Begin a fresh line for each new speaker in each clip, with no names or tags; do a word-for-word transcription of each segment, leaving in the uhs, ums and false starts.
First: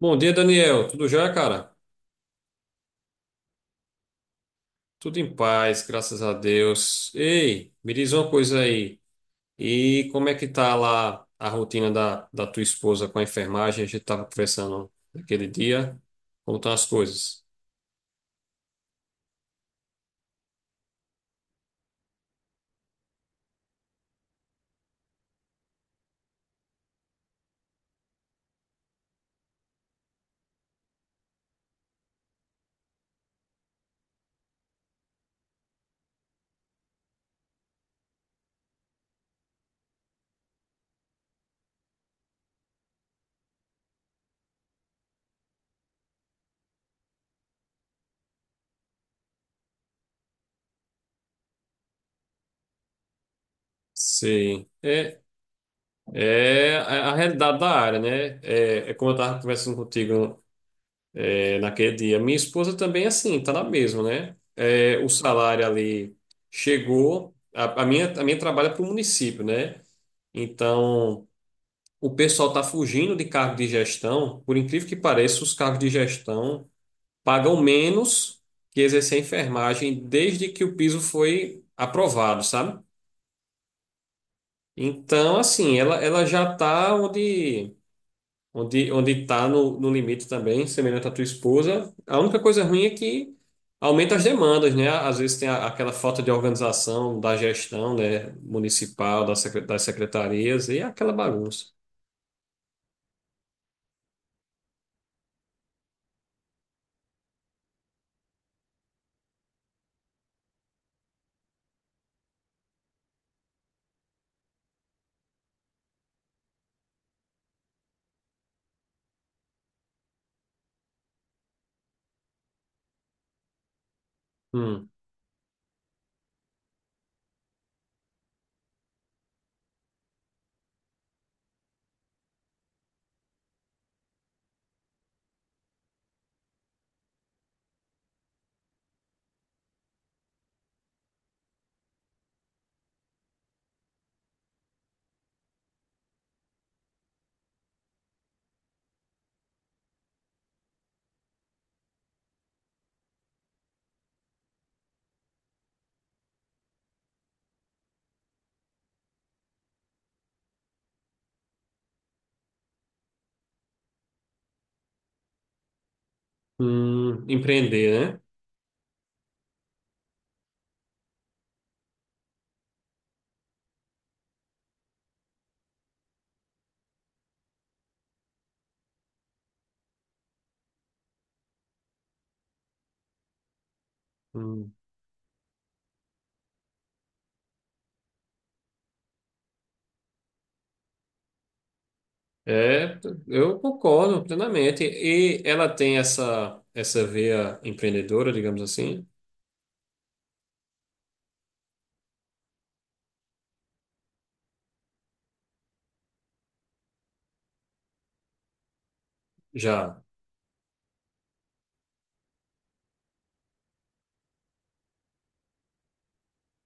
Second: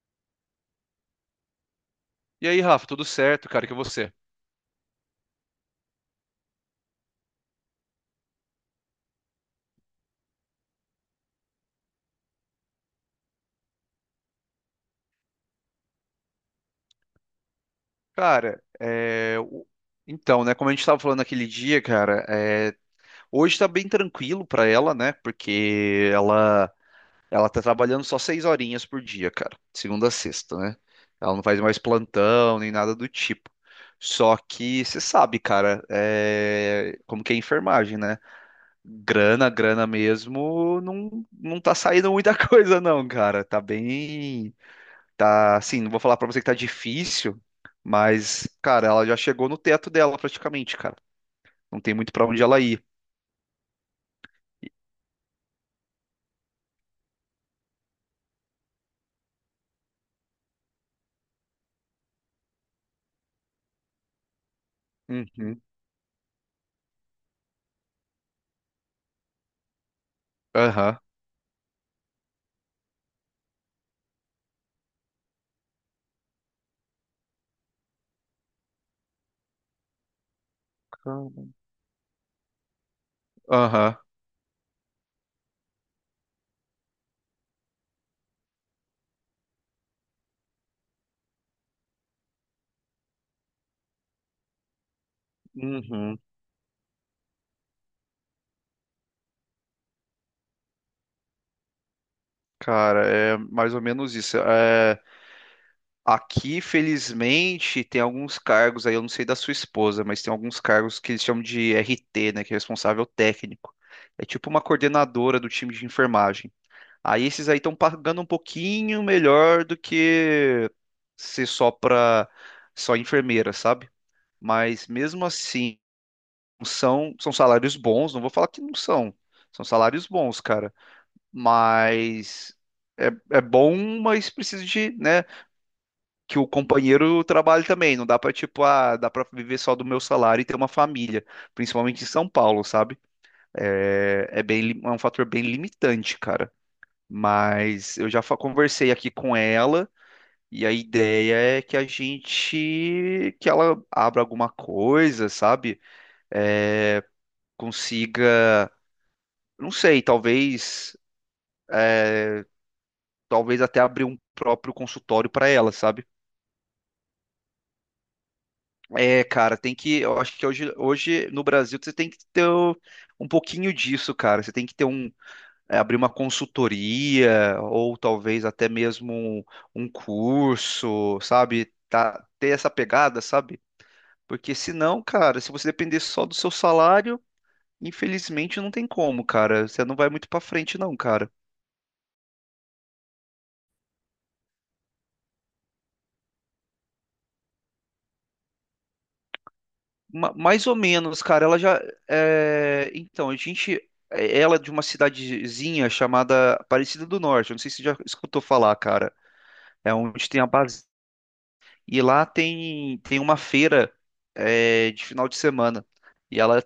Bom dia, Daniel. Tudo já, cara?
E aí, Rafa, tudo certo, cara? Que você?
Tudo em paz, graças a Deus. Ei, me diz uma coisa aí. E como é que tá lá a rotina da, da tua esposa com a enfermagem? A gente tava conversando naquele dia. Como estão as coisas?
Cara, é, o- então, né? Como a gente estava falando naquele dia, cara, é, hoje tá bem tranquilo pra ela, né? Porque ela ela tá trabalhando só seis horinhas por dia, cara, segunda a sexta, né? Ela não faz mais plantão nem nada do tipo. Só que você sabe, cara, é, como que é enfermagem, né? Grana, grana mesmo, não, não tá saindo muita coisa, não, cara. Tá bem. Tá, assim, não vou falar pra você que tá difícil, mas, cara, ela já chegou no teto dela praticamente, cara. Não tem muito pra onde ela ir.
Sim. É, é a a realidade da área, né? É, é como eu estava conversando contigo é, naquele dia. Minha esposa também, é assim, tá na mesma, né? É, o
Uhum.
salário ali chegou. A, a minha, a minha trabalha para o município, né?
Aham.
Então. O pessoal está fugindo de cargo de gestão. Por incrível que pareça, os cargos de gestão pagam menos que exercer a enfermagem desde que o piso
Caramba.
foi aprovado, sabe?
Aham.
Então, assim, ela, ela já está onde onde onde está no, no limite também, semelhante à tua esposa. A única coisa ruim é que aumenta as demandas, né? Às vezes tem a- aquela
Uhum.
falta de organização da gestão, né, municipal, da secre- das secretarias e aquela bagunça.
Cara, é mais ou menos isso. É, aqui, felizmente, tem alguns cargos aí, eu não sei da sua esposa, mas tem alguns cargos que eles chamam de R T, né, que é responsável técnico. É tipo uma coordenadora do time de enfermagem. Aí esses aí estão pagando um pouquinho melhor do que ser só para só enfermeira, sabe? Mas
Hum,
mesmo assim, são são salários bons, não vou falar que não são. São salários bons, cara, mas é, é bom, mas precisa de, né, que o companheiro trabalhe também. Não dá pra, tipo, ah, dá para viver só do meu salário e ter uma família, principalmente em São Paulo, sabe? É, é bem, li- é um fator bem limitante, cara. Mas eu já fa- conversei aqui com ela e a ideia é que a gente, que ela abra alguma coisa, sabe? É, Consiga, não sei, talvez, talvez até abrir um próprio consultório para ela, sabe?
hum, empreender, né?
É, cara, tem que, eu acho que hoje, hoje no Brasil você tem que ter o- um pouquinho disso, cara. Você tem que ter um, é, abrir uma consultoria ou talvez até mesmo um, um curso, sabe? Tá, ter essa pegada, sabe? Porque
Hum.
senão, cara, se você depender só do seu salário, infelizmente não tem como, cara. Você não vai muito pra frente, não, cara.
É, eu concordo plenamente. E ela tem essa, essa veia empreendedora, digamos assim,
Ma- mais ou menos, cara. Ela já. é, Então, a gente. é, Ela é de uma cidadezinha chamada Aparecida do Norte. Eu não sei se você já escutou falar, cara. É
já.
onde tem a base. E lá tem, tem uma feira é, de final de semana. E ela,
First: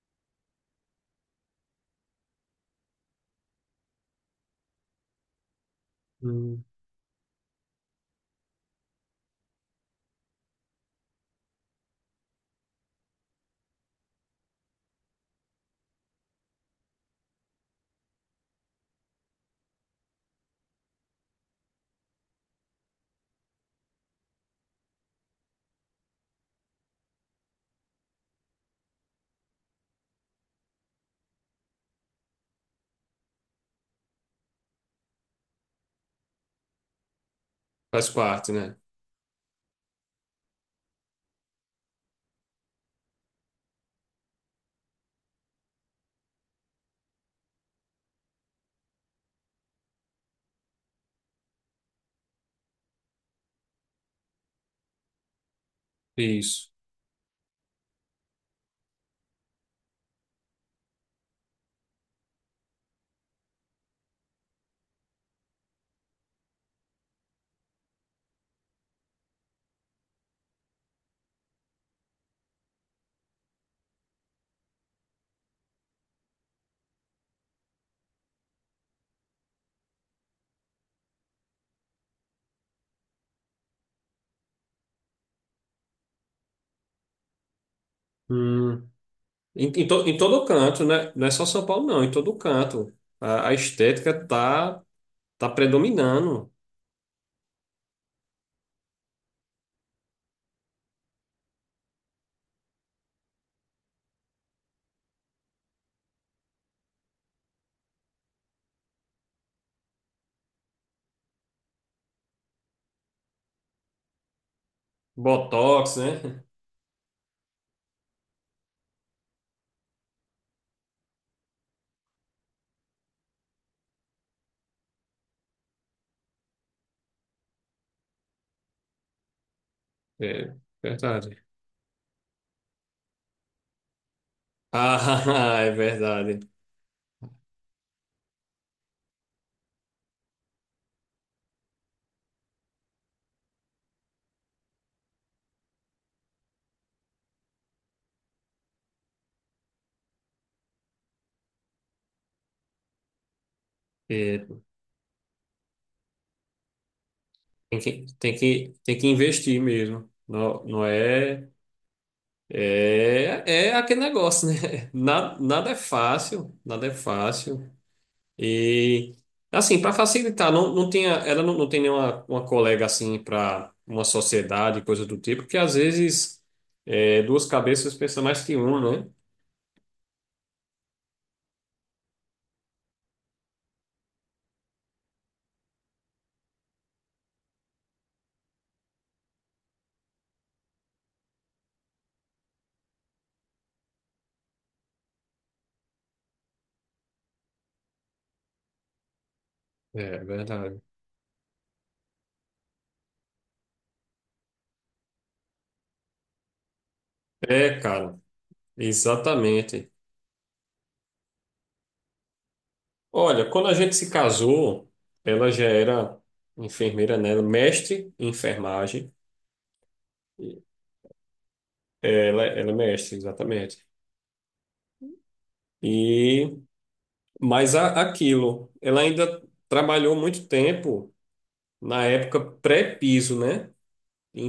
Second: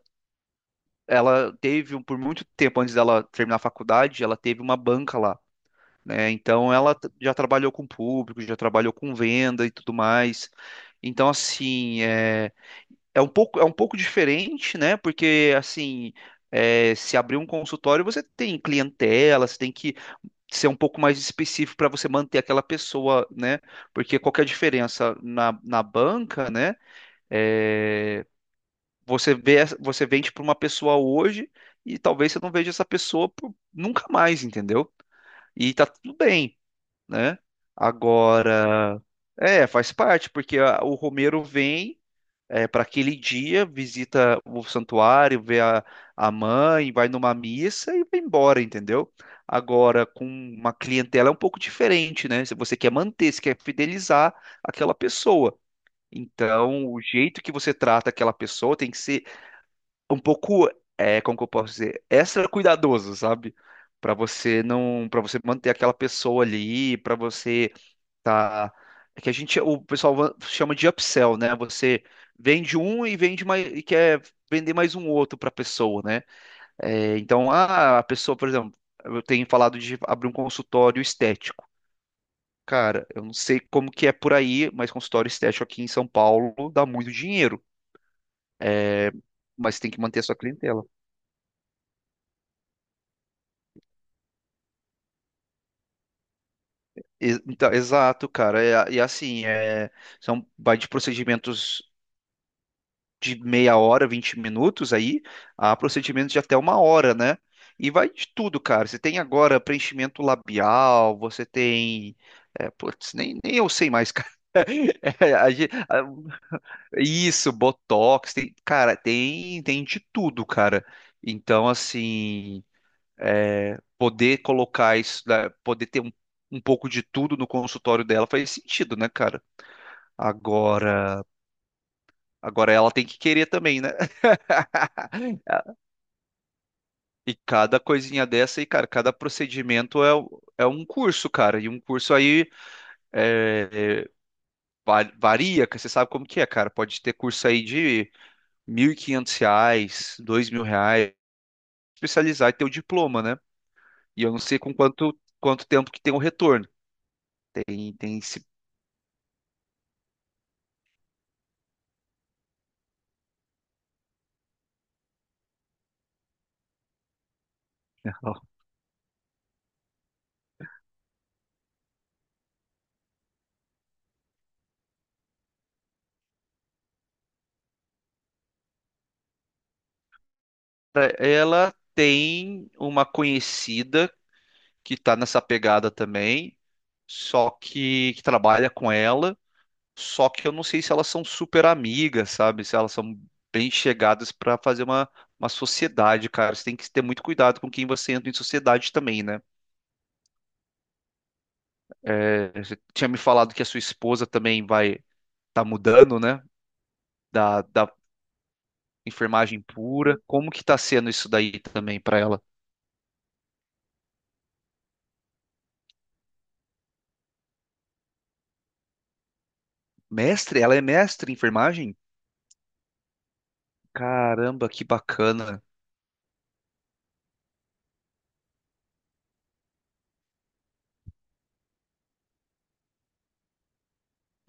Ela teve, um- por muito tempo antes dela terminar a faculdade, ela teve uma banca lá. Né?
Hum.
Então ela t- já trabalhou com público, já trabalhou com venda e tudo mais. Então assim, é, é um pouco é um pouco diferente, né? Porque assim, é, se abrir um consultório, você tem clientela, você tem que ser um pouco mais específico para você manter aquela pessoa, né? Porque qual que é a diferença na, na banca, né? É, Você vê, essa- você vende para uma pessoa hoje e talvez você não veja essa pessoa por- nunca mais, entendeu? E tá tudo bem né?
Faz parte, né?
Agora, é, faz parte, porque a- o Romero vem para aquele dia, visita o santuário, vê a, a mãe, vai numa missa e vai embora, entendeu? Agora, com uma clientela é um pouco diferente, né? Se você quer manter, se quer fidelizar aquela pessoa.
Isso.
Então, o jeito que você trata aquela pessoa tem que ser um pouco, é, como que eu posso dizer, extra cuidadoso, sabe? Para você não, para você manter aquela pessoa ali, para você. Tá. É que a gente, o pessoal va- chama de upsell, né? Você vende um e vende mais e quer vender mais um outro para a pessoa, né? É, então, ah, a pessoa, por exemplo, eu tenho falado de abrir um consultório estético. Cara, eu não sei como que é por aí, mas consultório estético aqui em São Paulo dá muito dinheiro,
Hum. Em,
mas
em,
tem que
to- em
manter a sua
todo canto,
clientela.
né? Não é só São Paulo, não. Em todo canto. A, a estética tá, tá predominando.
E- Então, exato, cara. É- E, assim, é, são, vai de procedimentos de meia hora, vinte minutos aí, a procedimentos de até uma hora, né? E vai de tudo, cara. Você tem agora preenchimento labial, você tem. É, putz, nem, nem eu sei mais, cara. É, a gen-
Botox,
a-
né?
isso, botox, tem, cara, tem, tem de tudo, cara. Então, assim, é, poder colocar isso, né, poder ter um, um pouco de tudo no consultório dela faz sentido, né, cara?
É
Agora,
verdade.
agora ela tem que querer também, né?
Ah, é verdade.
E cada coisinha dessa, e cara, cada procedimento é, u- é um curso, cara. E um curso aí é, é, va- varia, que você sabe como que é, cara. Pode ter curso aí de mil e quinhentos reais, dois mil reais, especializar e ter o diploma, né? E eu não
É,
sei com quanto, quanto tempo que tem o retorno.
tem
Tem,
que,
tem
tem
esse...
que, tem que investir mesmo. Não, não é. É, é aquele negócio, né? Nada, nada é fácil, nada é fácil. E, assim, para facilitar, não, não tinha, ela não, não tem nenhuma uma colega, assim, para uma sociedade, coisa do tipo, porque às vezes é, duas cabeças pensam mais que uma, né?
Ela tem uma conhecida que tá nessa pegada também, só que, que trabalha com ela. Só que eu não sei se elas são super amigas, sabe? Se elas são bem chegadas pra fazer uma, uma sociedade, cara. Você tem que ter muito cuidado com quem você entra em sociedade também, né?
É, verdade.
É, você tinha me falado que a sua esposa também vai tá mudando, né? Da,
É,
da
cara,
enfermagem
exatamente.
pura. Como que tá sendo isso daí também pra ela?
Olha, quando a gente se casou, ela já era enfermeira, né? Ela é Mestre em enfermagem.
Mestre? Ela é mestre em enfermagem?
Ela, ela é mestre, exatamente.
Caramba, que bacana.
E mas a- aquilo, ela ainda trabalhou muito tempo na época pré-piso, né?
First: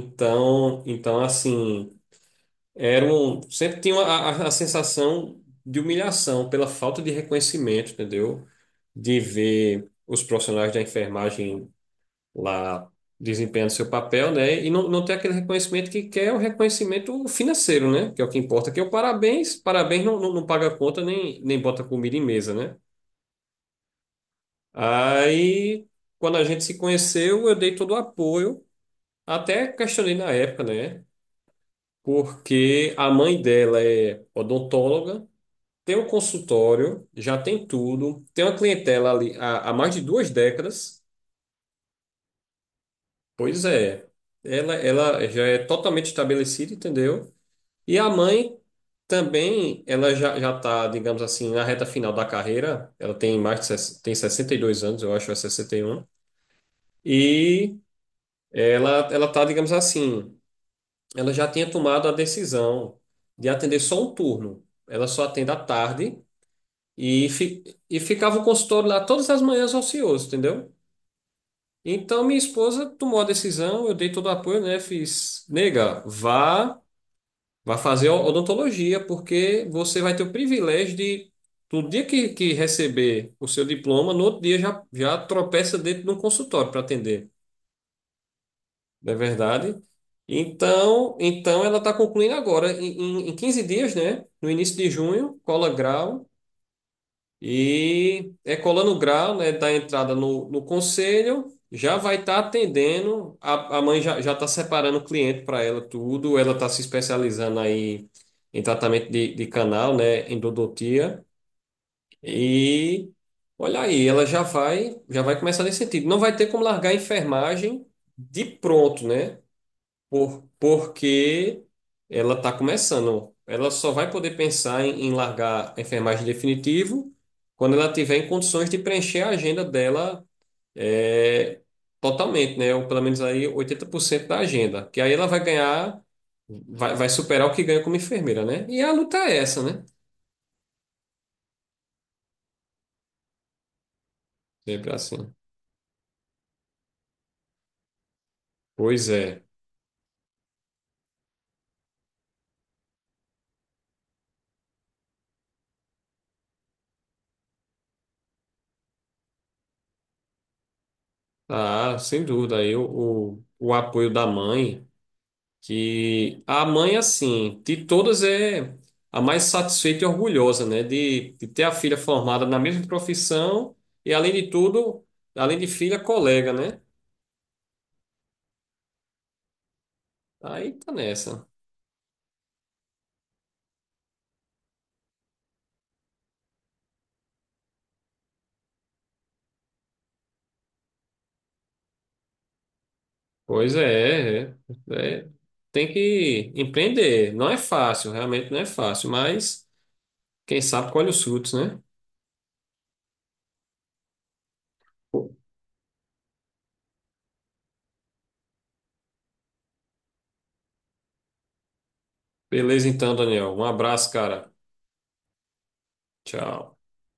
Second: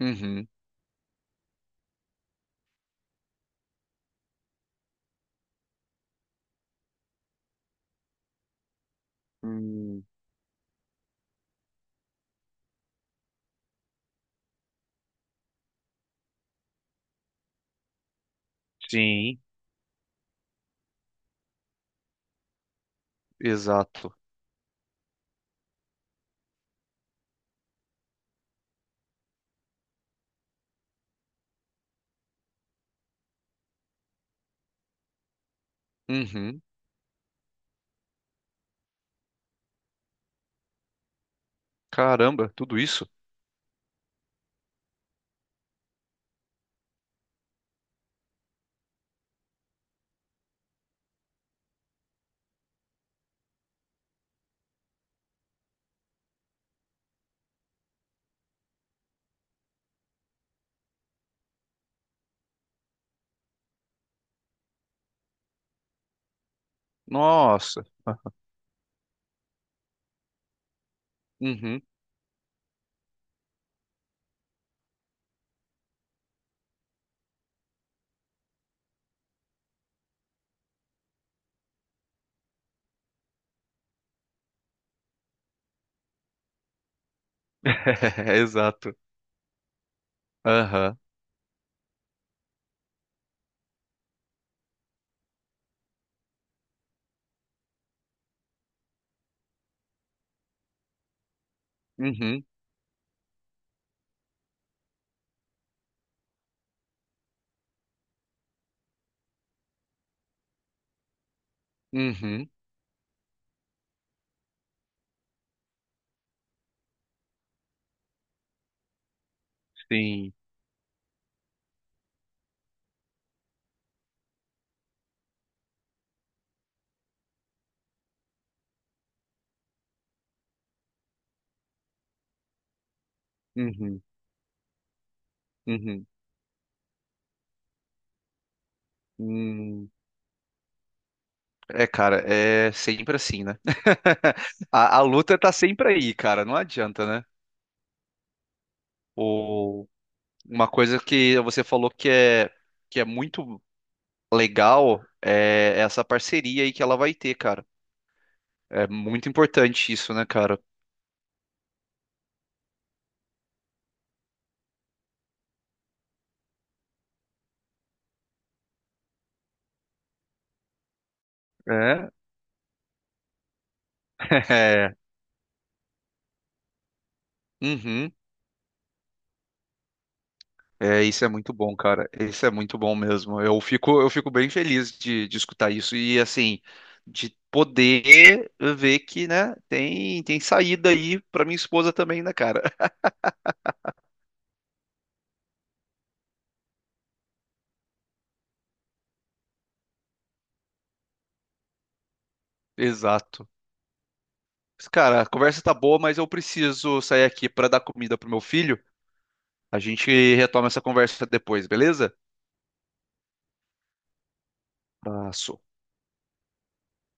Uhum.
então assim, era um, sempre tinha a, a- a sensação de humilhação pela falta de reconhecimento, entendeu? De ver
Hum.
os profissionais da enfermagem lá desempenhando seu papel, né? E não, não ter aquele reconhecimento que quer o reconhecimento financeiro, né? Que é o que importa, que é o
Sim,
parabéns. Parabéns não, não, não paga conta nem, nem bota comida em mesa, né?
exato.
Aí, quando a gente se conheceu, eu dei todo o apoio, até questionei na época, né? Porque a mãe dela é odontóloga, tem um
Uhum.
consultório, já tem tudo, tem uma clientela ali há, há mais de duas décadas.
Caramba, tudo isso?
Pois é, ela, ela já é totalmente estabelecida, entendeu? E a mãe também, ela já, já tá, digamos assim, na reta final da carreira, ela tem mais de, ses- tem sessenta e dois anos, eu acho, ou é sessenta e um. E Ela, ela tá, digamos assim, ela já tinha tomado a decisão de atender só um turno. Ela só atende à tarde e, fi,
Nossa.
e ficava o consultório lá todas as manhãs ocioso, entendeu?
Uhum.
Então minha esposa tomou a decisão, eu dei todo o apoio, né? Fiz, nega, vá, vá fazer odontologia, porque você vai ter o privilégio de, no dia que, que receber o seu diploma, no outro dia já, já tropeça dentro de um consultório para atender.
Exato.
Não é verdade?
Aham.
Então, então ela está concluindo agora, em, em em quinze dias, né? No início de junho, cola grau. E é colando o grau, né? Da entrada no, no conselho, já vai estar
Uhum.
atendendo. A, a mãe já já está separando o cliente para ela, tudo. Ela está se especializando aí em tratamento de, de canal, né? Endodontia.
Uhum.
E olha aí, ela já vai, já vai começar nesse sentido. Não vai ter como largar a enfermagem de pronto, né?
Sim.
Por, porque ela está começando. Ela só vai poder pensar em, em largar a enfermagem definitivo quando ela tiver em condições de preencher a agenda dela é, totalmente, né? Ou pelo menos aí oitenta por
Uhum.
cento da agenda. Que aí ela vai ganhar,
Uhum.
vai, vai superar o que ganha como enfermeira, né? E a luta é essa, né?
Hum. É, cara, é sempre assim, né?
Sempre
A, a
assim.
luta tá sempre aí, cara. Não adianta, né?
Pois é.
O, uma coisa que você falou que é, que é muito legal é essa parceria aí que ela vai ter, cara. É muito importante isso, né, cara?
Ah, sem dúvida. Aí o, o, o apoio da mãe. Que a mãe, assim, de todas é a mais satisfeita e orgulhosa, né? De, de ter a filha
É.
formada na mesma profissão e, além de
É.
tudo, além de filha, colega, né?
Uhum.
Aí tá
É, isso é
nessa.
muito bom, cara. Isso é muito bom mesmo. Eu fico, eu fico bem feliz de, de escutar isso e assim, de poder ver que, né, tem, tem saída aí pra minha esposa também, né, cara?
Pois é, é, é. Tem que empreender. Não é fácil, realmente não é fácil, mas quem sabe colhe os frutos, né?
Exato. Mas, cara, a conversa tá boa, mas eu preciso sair aqui pra dar comida pro meu filho. A gente retoma essa conversa depois, beleza?
Beleza então, Daniel. Um abraço, cara.
Abraço.
Tchau.